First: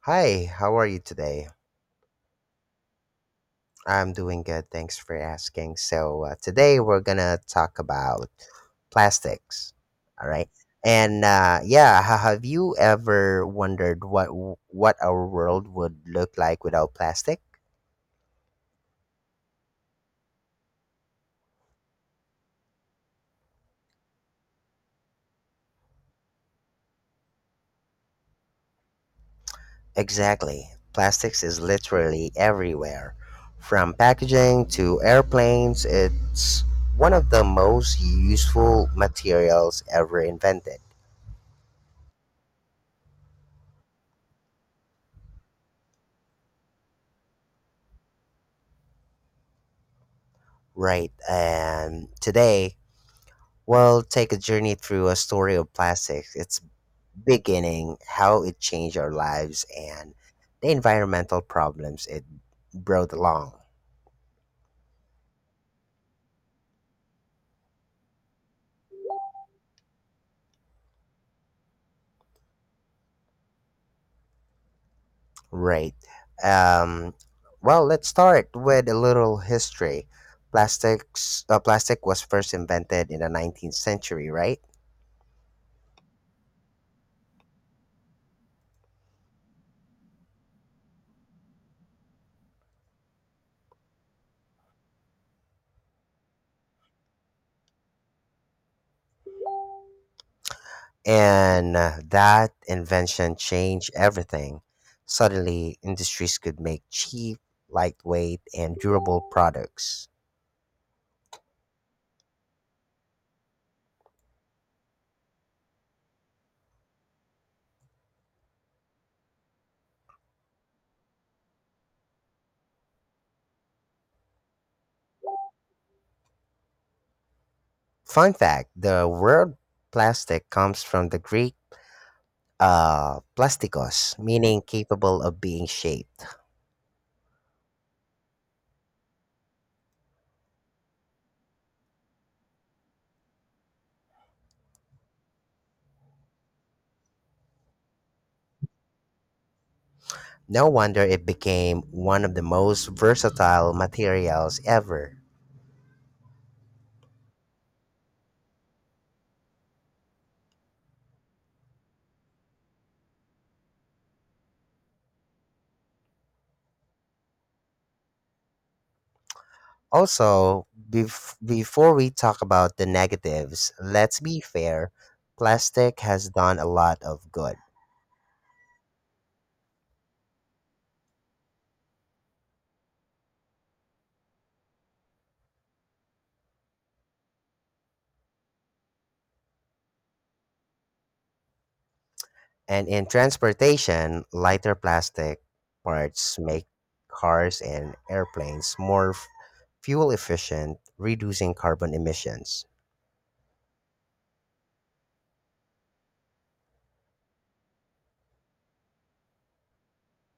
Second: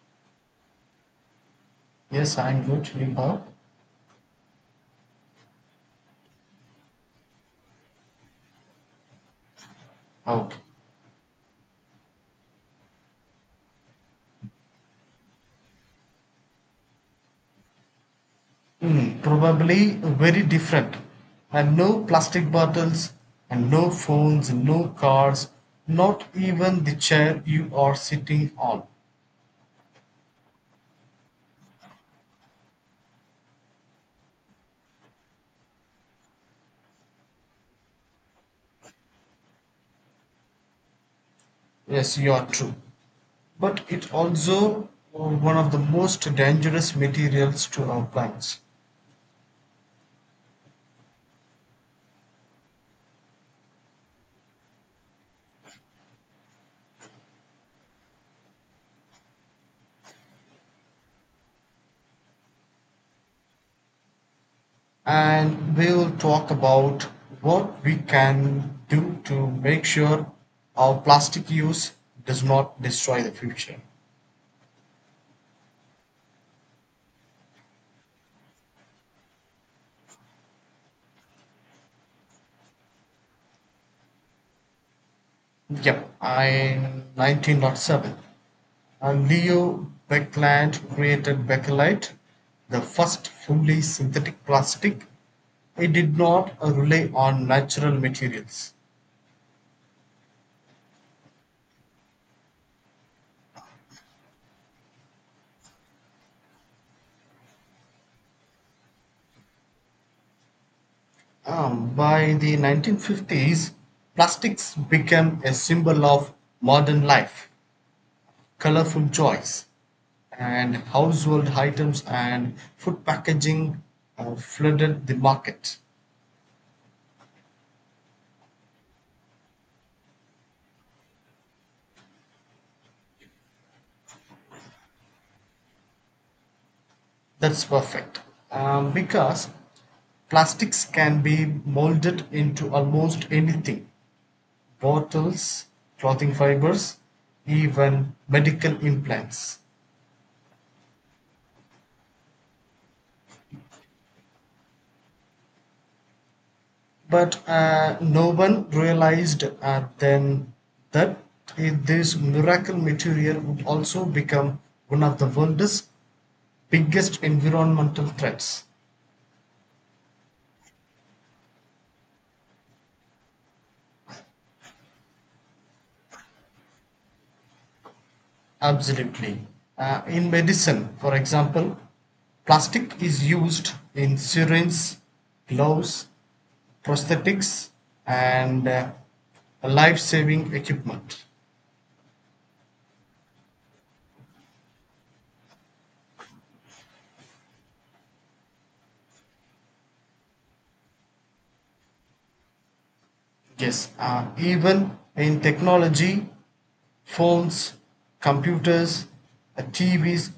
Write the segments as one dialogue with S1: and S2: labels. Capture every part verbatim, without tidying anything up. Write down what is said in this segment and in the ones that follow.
S1: Hi, how are you today?
S2: Yes, I'm going to leave out.
S1: I'm doing good. Thanks for asking. So, uh, today we're gonna talk about plastics. All right.
S2: Out.
S1: And uh, yeah, ha- have you ever wondered what w- what our world would look like without plastic?
S2: Mm, probably very different. And no plastic bottles, and no phones, no cars, not even the chair you are sitting on.
S1: Exactly. Plastics is literally everywhere, from packaging to airplanes. It's one of the most useful materials ever invented.
S2: Yes, you are true. But it also uh, one of the most dangerous materials to our plants.
S1: Right. And today, well, take a journey through a story of plastics, its beginning, how it changed our lives, and the environmental problems it brought along.
S2: And we'll talk about what we can do to make sure our plastic use does not destroy the future.
S1: Right. Um, well, let's start with a little history. Plastics, uh, plastic was first invented in the nineteenth century, right?
S2: Yeah, in nineteen oh seven. And Leo Baekeland created Bakelite, the first fully synthetic plastic. It did not uh, rely on natural materials.
S1: And uh, that invention changed everything. Suddenly, industries could make cheap, lightweight, and durable products.
S2: Um, by the nineteen fifties, plastics became a symbol of modern life, colorful joys, and household items and food packaging uh, flooded the market.
S1: Fun fact, the word plastic comes from the Greek uh, plastikos, meaning capable of being shaped.
S2: That's perfect. Um, because plastics can be molded into almost anything: bottles, clothing fibers, even medical implants.
S1: No wonder it became one of the most versatile materials ever.
S2: But uh, no one realized uh, then that it- this miracle material would also become one of the world's biggest environmental threats.
S1: Also, bef- before we talk about the negatives, let's be fair, plastic has done a lot of good.
S2: Absolutely. Uh, in medicine, for example, plastic is used in syringes, gloves, prosthetics, and uh, life saving equipment.
S1: And in transportation, lighter plastic parts make cars and airplanes more f- fuel efficient, reducing carbon emissions.
S2: Yes, uh, even in technology, phones, computers, uh, T Vs,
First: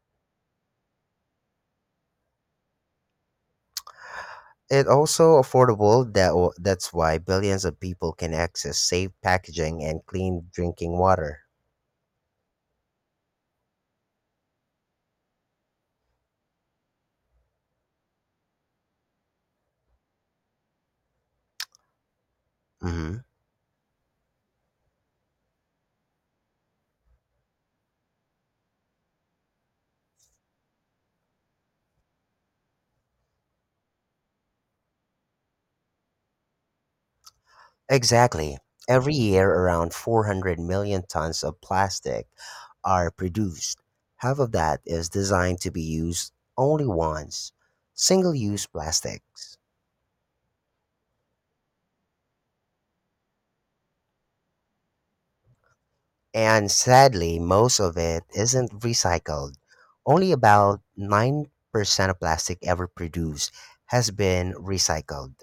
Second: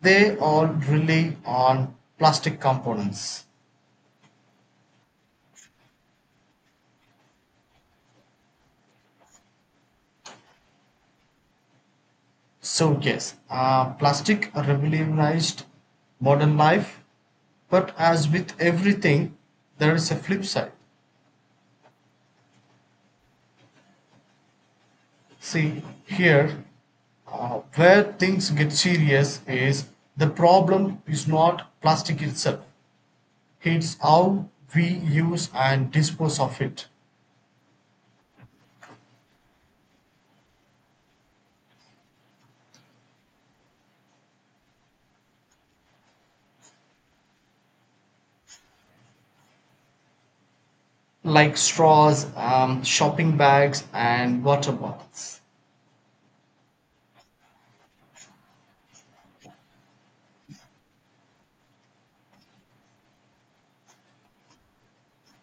S2: they all rely on plastic components.
S1: It also affordable, that w- that's why billions of people can access safe packaging and clean drinking water.
S2: So yes, uh, plastic revolutionized modern life, but as with everything, there is a flip side.
S1: Hmm.
S2: See here, uh, where things get serious is the problem is not plastic itself; it's how we use and dispose of it,
S1: Exactly. Every year around 400 million tons of plastic are produced. Half of that is designed to be used only once. Single-use plastics.
S2: like straws, um, shopping bags, and water bottles.
S1: And sadly, most of it isn't recycled. Only about nine percent of plastic ever produced has been recycled.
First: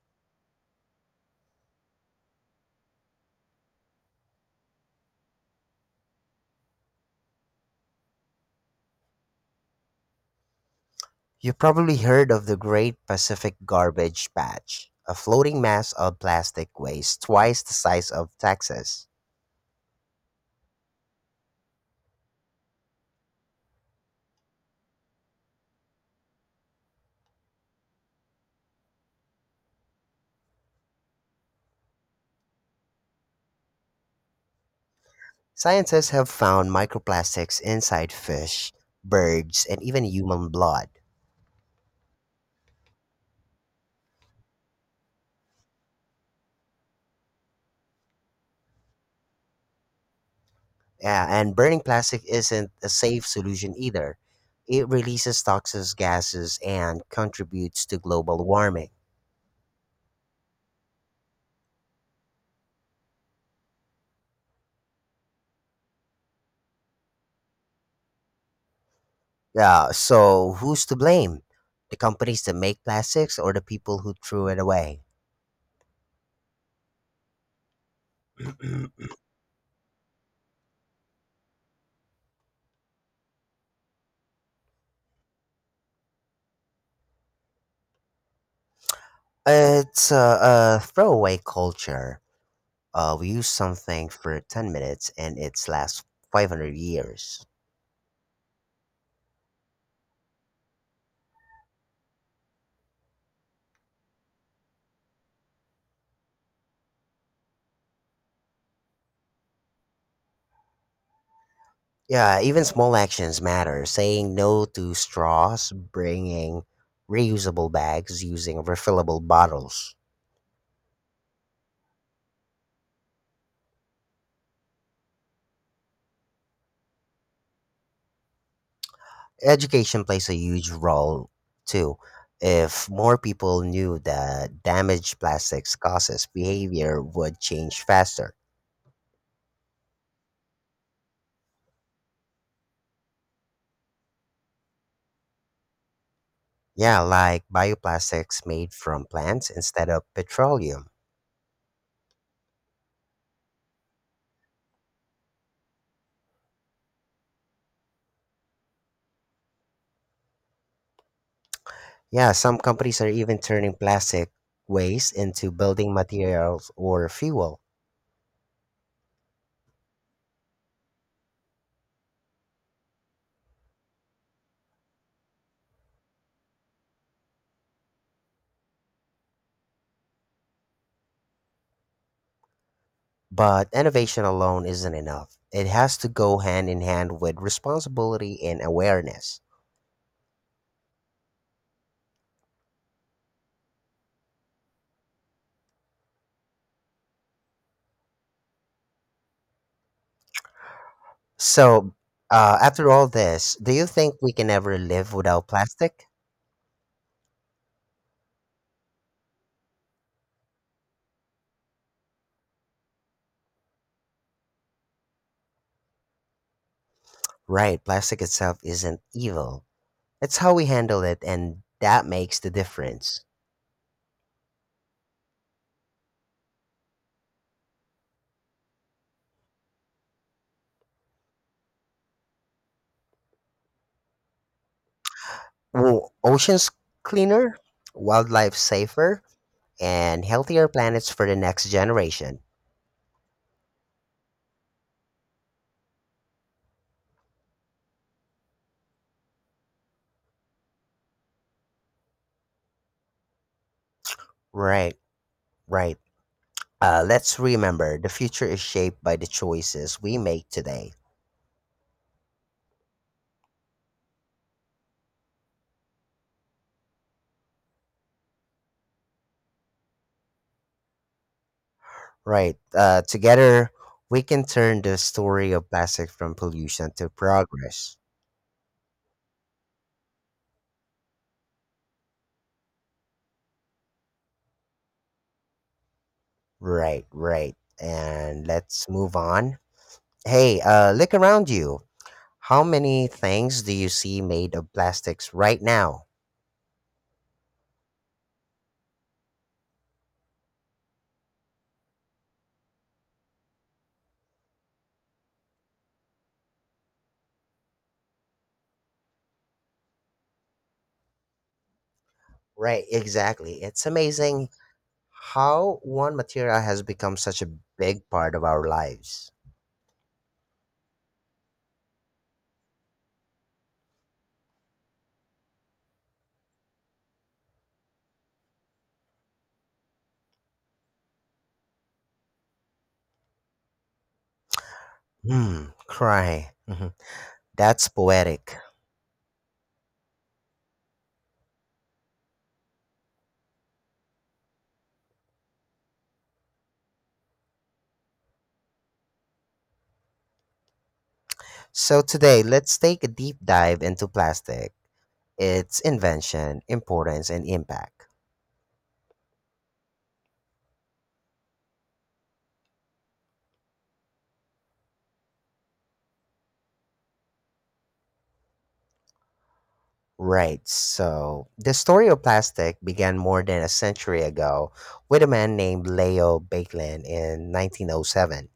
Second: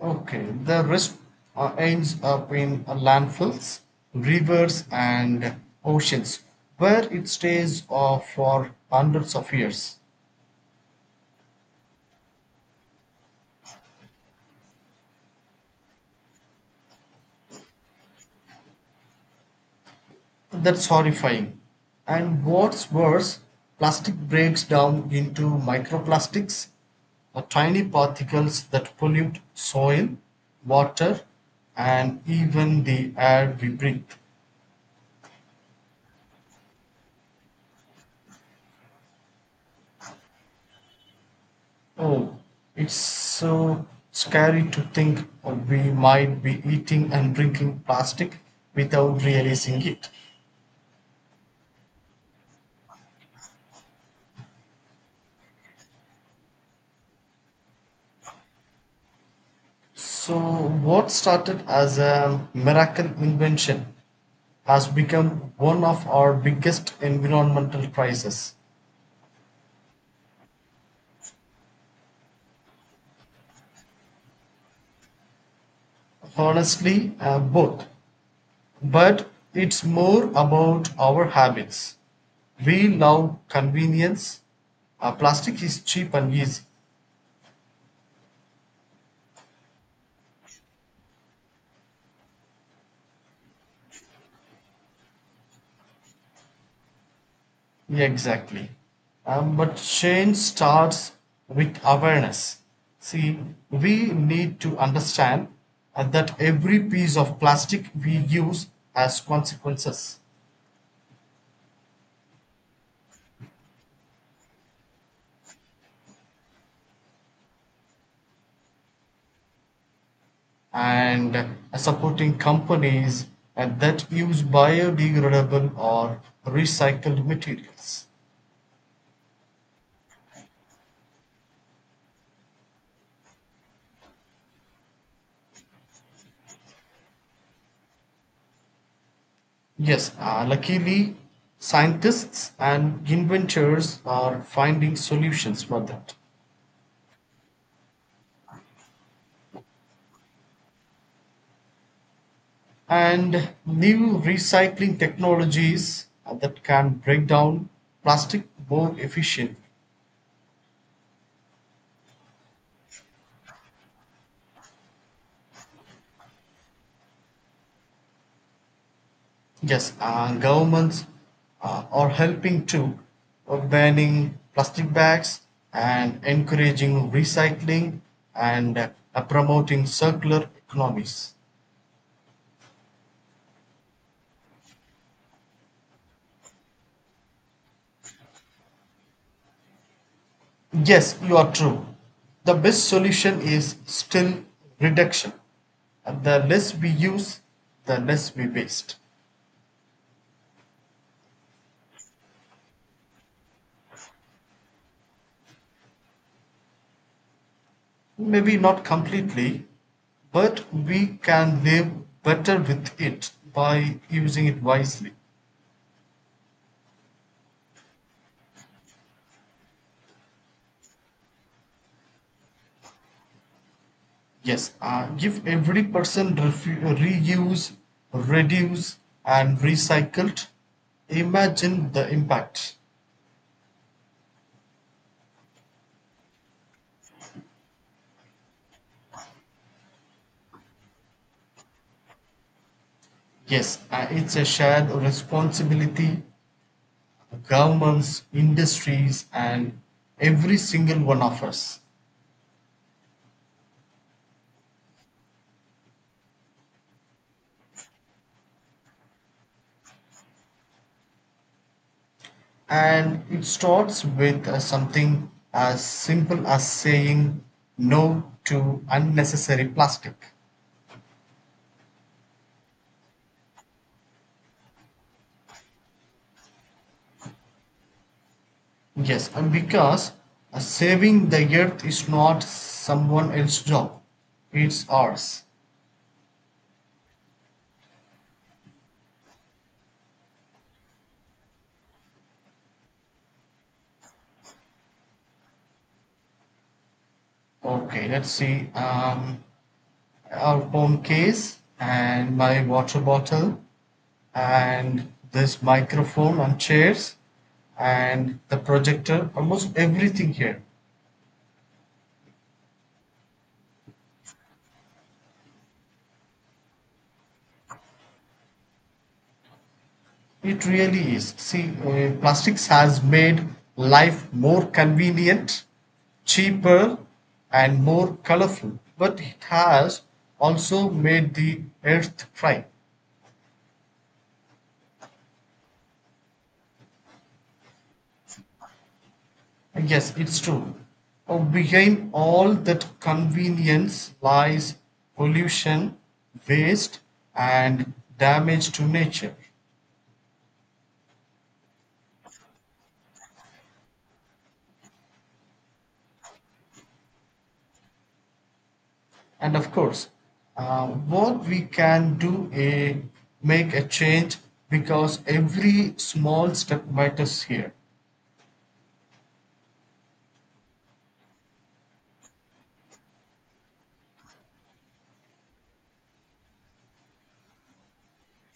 S2: Okay, the rest uh, ends up in uh, landfills, rivers, and oceans, where it stays uh, for hundreds of years.
S1: You probably heard of the Great Pacific Garbage Patch, a floating mass of plastic waste twice the size of Texas.
S2: That's horrifying. And what's worse, plastic breaks down into microplastics, uh, tiny particles that pollute soil, water, and even the air we breathe.
S1: Scientists have found microplastics inside fish, birds, and even human blood.
S2: Oh, it's so scary to think of we might be eating and drinking plastic without realizing it.
S1: Yeah, and burning plastic isn't a safe solution either. It releases toxic gases and contributes to global warming.
S2: So, what started as a miracle invention has become one of our biggest environmental crises.
S1: Yeah, so who's to blame? The companies that make plastics or the people who threw it away?
S2: Honestly, uh, both. But it's more about our habits. We love convenience. Uh, plastic is cheap and easy.
S1: It's a, a throwaway culture. Uh, we use something for 10 minutes and it's lasts 500 years.
S2: Yeah, exactly. Um, but change starts with awareness. See, we need to understand uh, that every piece of plastic we use has consequences.
S1: Yeah, even small actions matter. Saying no to straws, bringing reusable bags, using refillable bottles.
S2: And uh, supporting companies uh, that use biodegradable or recycled materials.
S1: Education plays a huge role too. If more people knew that damaged plastics causes, behavior would change faster.
S2: Yes, uh, luckily, scientists and inventors are finding solutions for that.
S1: Yeah, like bioplastics made from plants instead of petroleum.
S2: And new recycling technologies that can break down plastic more efficient.
S1: Yeah, some companies are even turning plastic waste into building materials or fuel.
S2: Yes, uh, governments uh, are helping to uh, banning plastic bags and encouraging recycling and uh, promoting circular economies.
S1: But innovation alone isn't enough. It has to go hand in hand with responsibility and awareness.
S2: Yes, you are true. The best solution is still reduction. And the less we use, the less we waste.
S1: So, uh, after all this, do you think we can ever live without plastic?
S2: Maybe not completely, but we can live better with it by using it wisely.
S1: Right, plastic itself isn't evil. It's how we handle it, and that makes the difference.
S2: Yes, uh, give every person refu- reuse, reduce, and recycled. Imagine the impact.
S1: Well, oceans cleaner, wildlife safer, and healthier planets for the next generation.
S2: Yes, uh, it's a shared responsibility, governments, industries, and every single one of us.
S1: Right, right. Uh, let's remember the future is shaped by the choices we make today.
S2: And it starts with uh, something as simple as saying no to unnecessary plastic.
S1: Right. Uh, together, we can turn the story of plastic from pollution to progress.
S2: Yes, and because uh, saving the earth is not someone else's job, it's ours.
S1: Right, right. And let's move on. Hey, uh, look around you. How many things do you see made of plastics right now?
S2: Okay, let's see. Um, our phone case and my water bottle and this microphone and chairs and the projector, almost everything here.
S1: Right, exactly. It's amazing how one material has become such a big part of our lives.
S2: It really is. See, uh, plastics has made life more convenient, cheaper, and more colorful, but it has also made the earth cry.
S1: Hmm, cry. Mhm. That's poetic.
S2: Yes, it's true. Oh, behind all that convenience lies pollution, waste, and damage to nature.
S1: So today, let's take a deep dive into plastic, its invention, importance, and impact.
S2: And of course uh, what we can do is make a change because every small step matters here.
S1: Right, so the story of plastic began more than a century ago with a man named Leo Bakelin in nineteen oh seven.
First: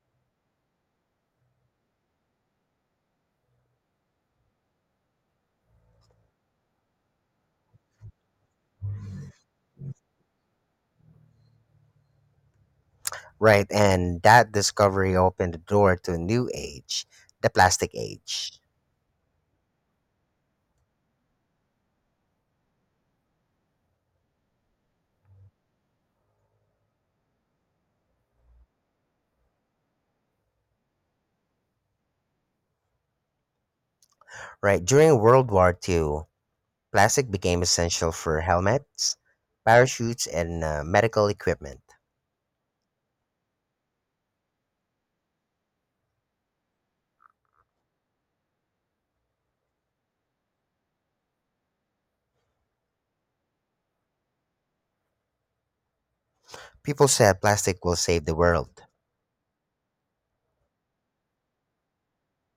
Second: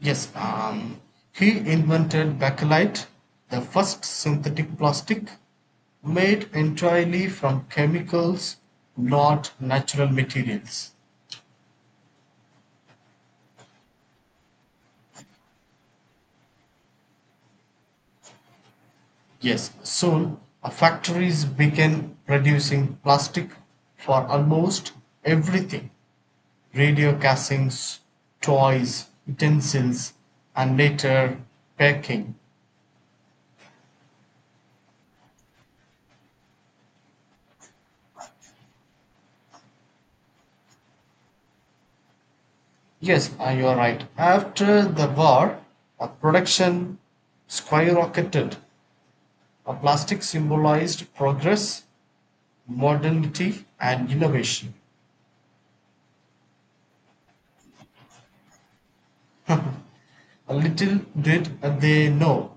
S2: Yes, um, he invented bakelite, the first synthetic plastic, made entirely from chemicals, not natural materials.
S1: Right, and that discovery opened the door to a new age, the plastic age.
S2: Yes, soon uh, factories began producing plastic for almost everything: radio castings, toys, utensils, and later baking.
S1: Right, during World War two, plastic became essential for helmets, parachutes, and uh, medical equipment.
S2: Yes, you're right. After the war, uh, production skyrocketed. Uh, plastic symbolized progress, modernity, and innovation.
S1: People said plastic will save the world.
S2: Uh, Little did they know,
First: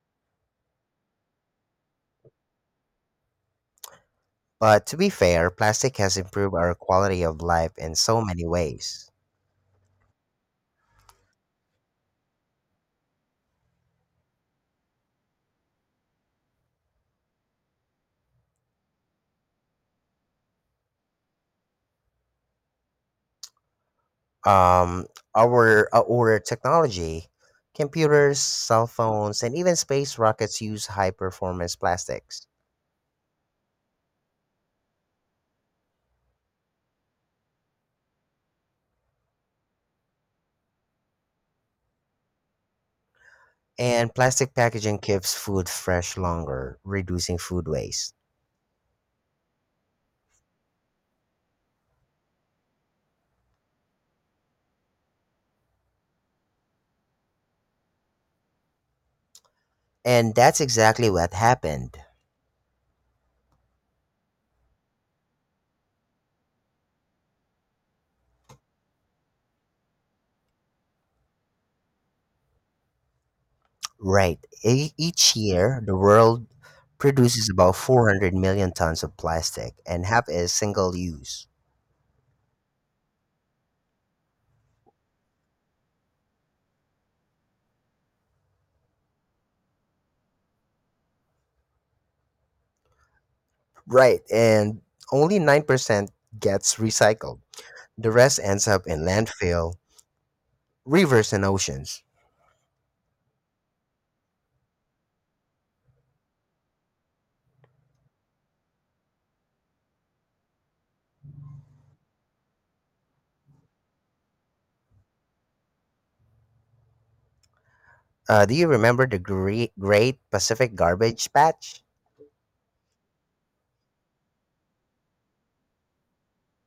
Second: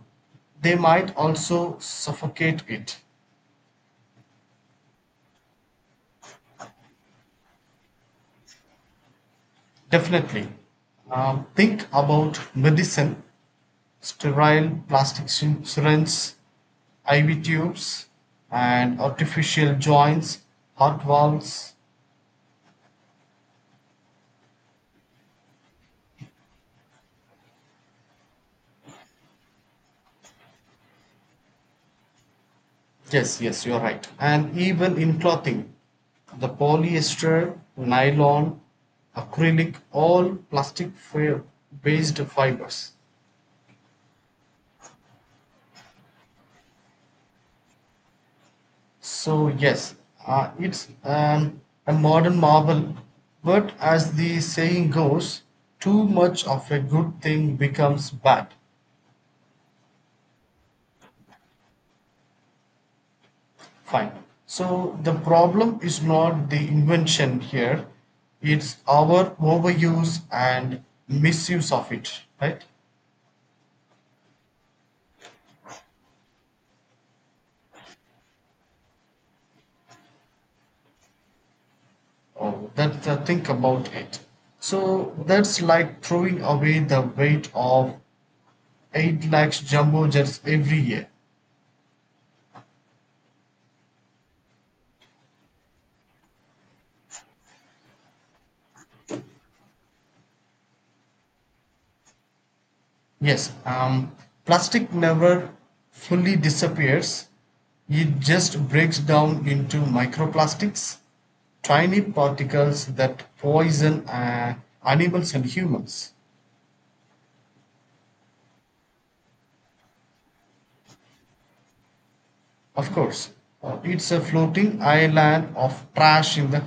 S2: they might also suffocate it.
S1: But to be fair, plastic has improved our quality of life in so many ways.
S2: Definitely. Um, think about medicine. Sterile plastic syringes, I V tubes, and artificial joints, heart valves.
S1: Um, our, our technology, computers, cell phones, and even space rockets use high performance plastics.
S2: Yes, yes, you're right. And even in clothing, the polyester, nylon, acrylic, all plastic based fibers.
S1: And plastic packaging keeps food fresh longer, reducing food waste.
S2: So, yes, uh, it's um, a modern marvel. But as the saying goes, too much of a good thing becomes bad.
S1: And that's exactly what happened.
S2: Fine. So the problem is not the invention here, it's our overuse and misuse of it, right?
S1: Right. E- each year, the world produces about 400 million tons of plastic, and half is single use.
S2: Oh, that's the think about it. So that's like throwing away the weight of eight lakhs jumbo jets every year.
S1: Right, and only nine percent gets recycled. The rest ends up in landfill, rivers, and oceans.
S2: Yes, um, plastic never fully disappears. It just breaks down into microplastics, tiny particles that poison uh, animals and humans.
S1: Uh, do you remember the Gre- Great Pacific Garbage Patch?
S2: Of course, uh, it's a floating island of trash in the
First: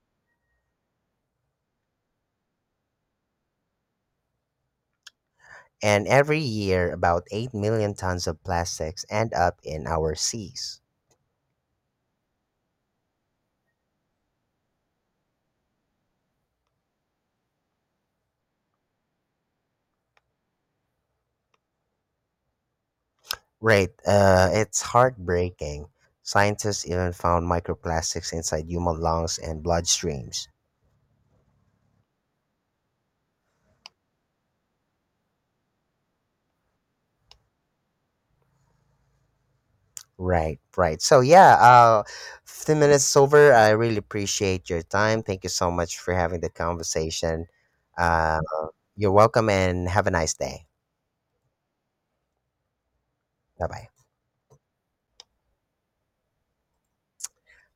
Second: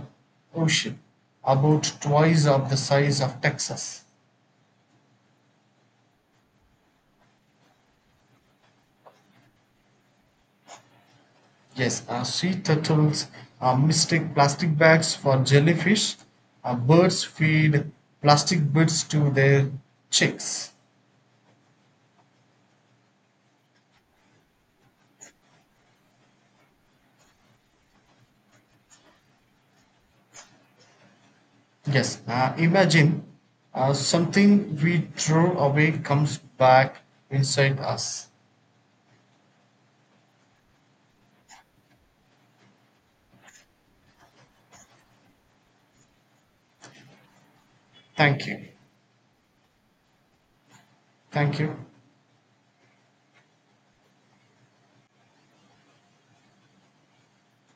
S2: ocean, about twice of the size of Texas.
S1: And every year, about 8 million tons of plastics end up in our seas.
S2: Yes, uh, sea turtles uh, mistake plastic bags for jellyfish. Uh, birds feed plastic bits to their chicks.
S1: Right, uh, it's heartbreaking. Scientists even found microplastics inside human lungs and bloodstreams.
S2: Yes, uh, imagine uh, something we throw away comes back inside us.
S1: Right, right. So yeah, uh, fifteen minutes over. I really appreciate your time. Thank you so much for having the conversation. Uh,
S2: Thank you.
S1: you're welcome, and have a nice day.
S2: Thank you.
S1: Bye bye.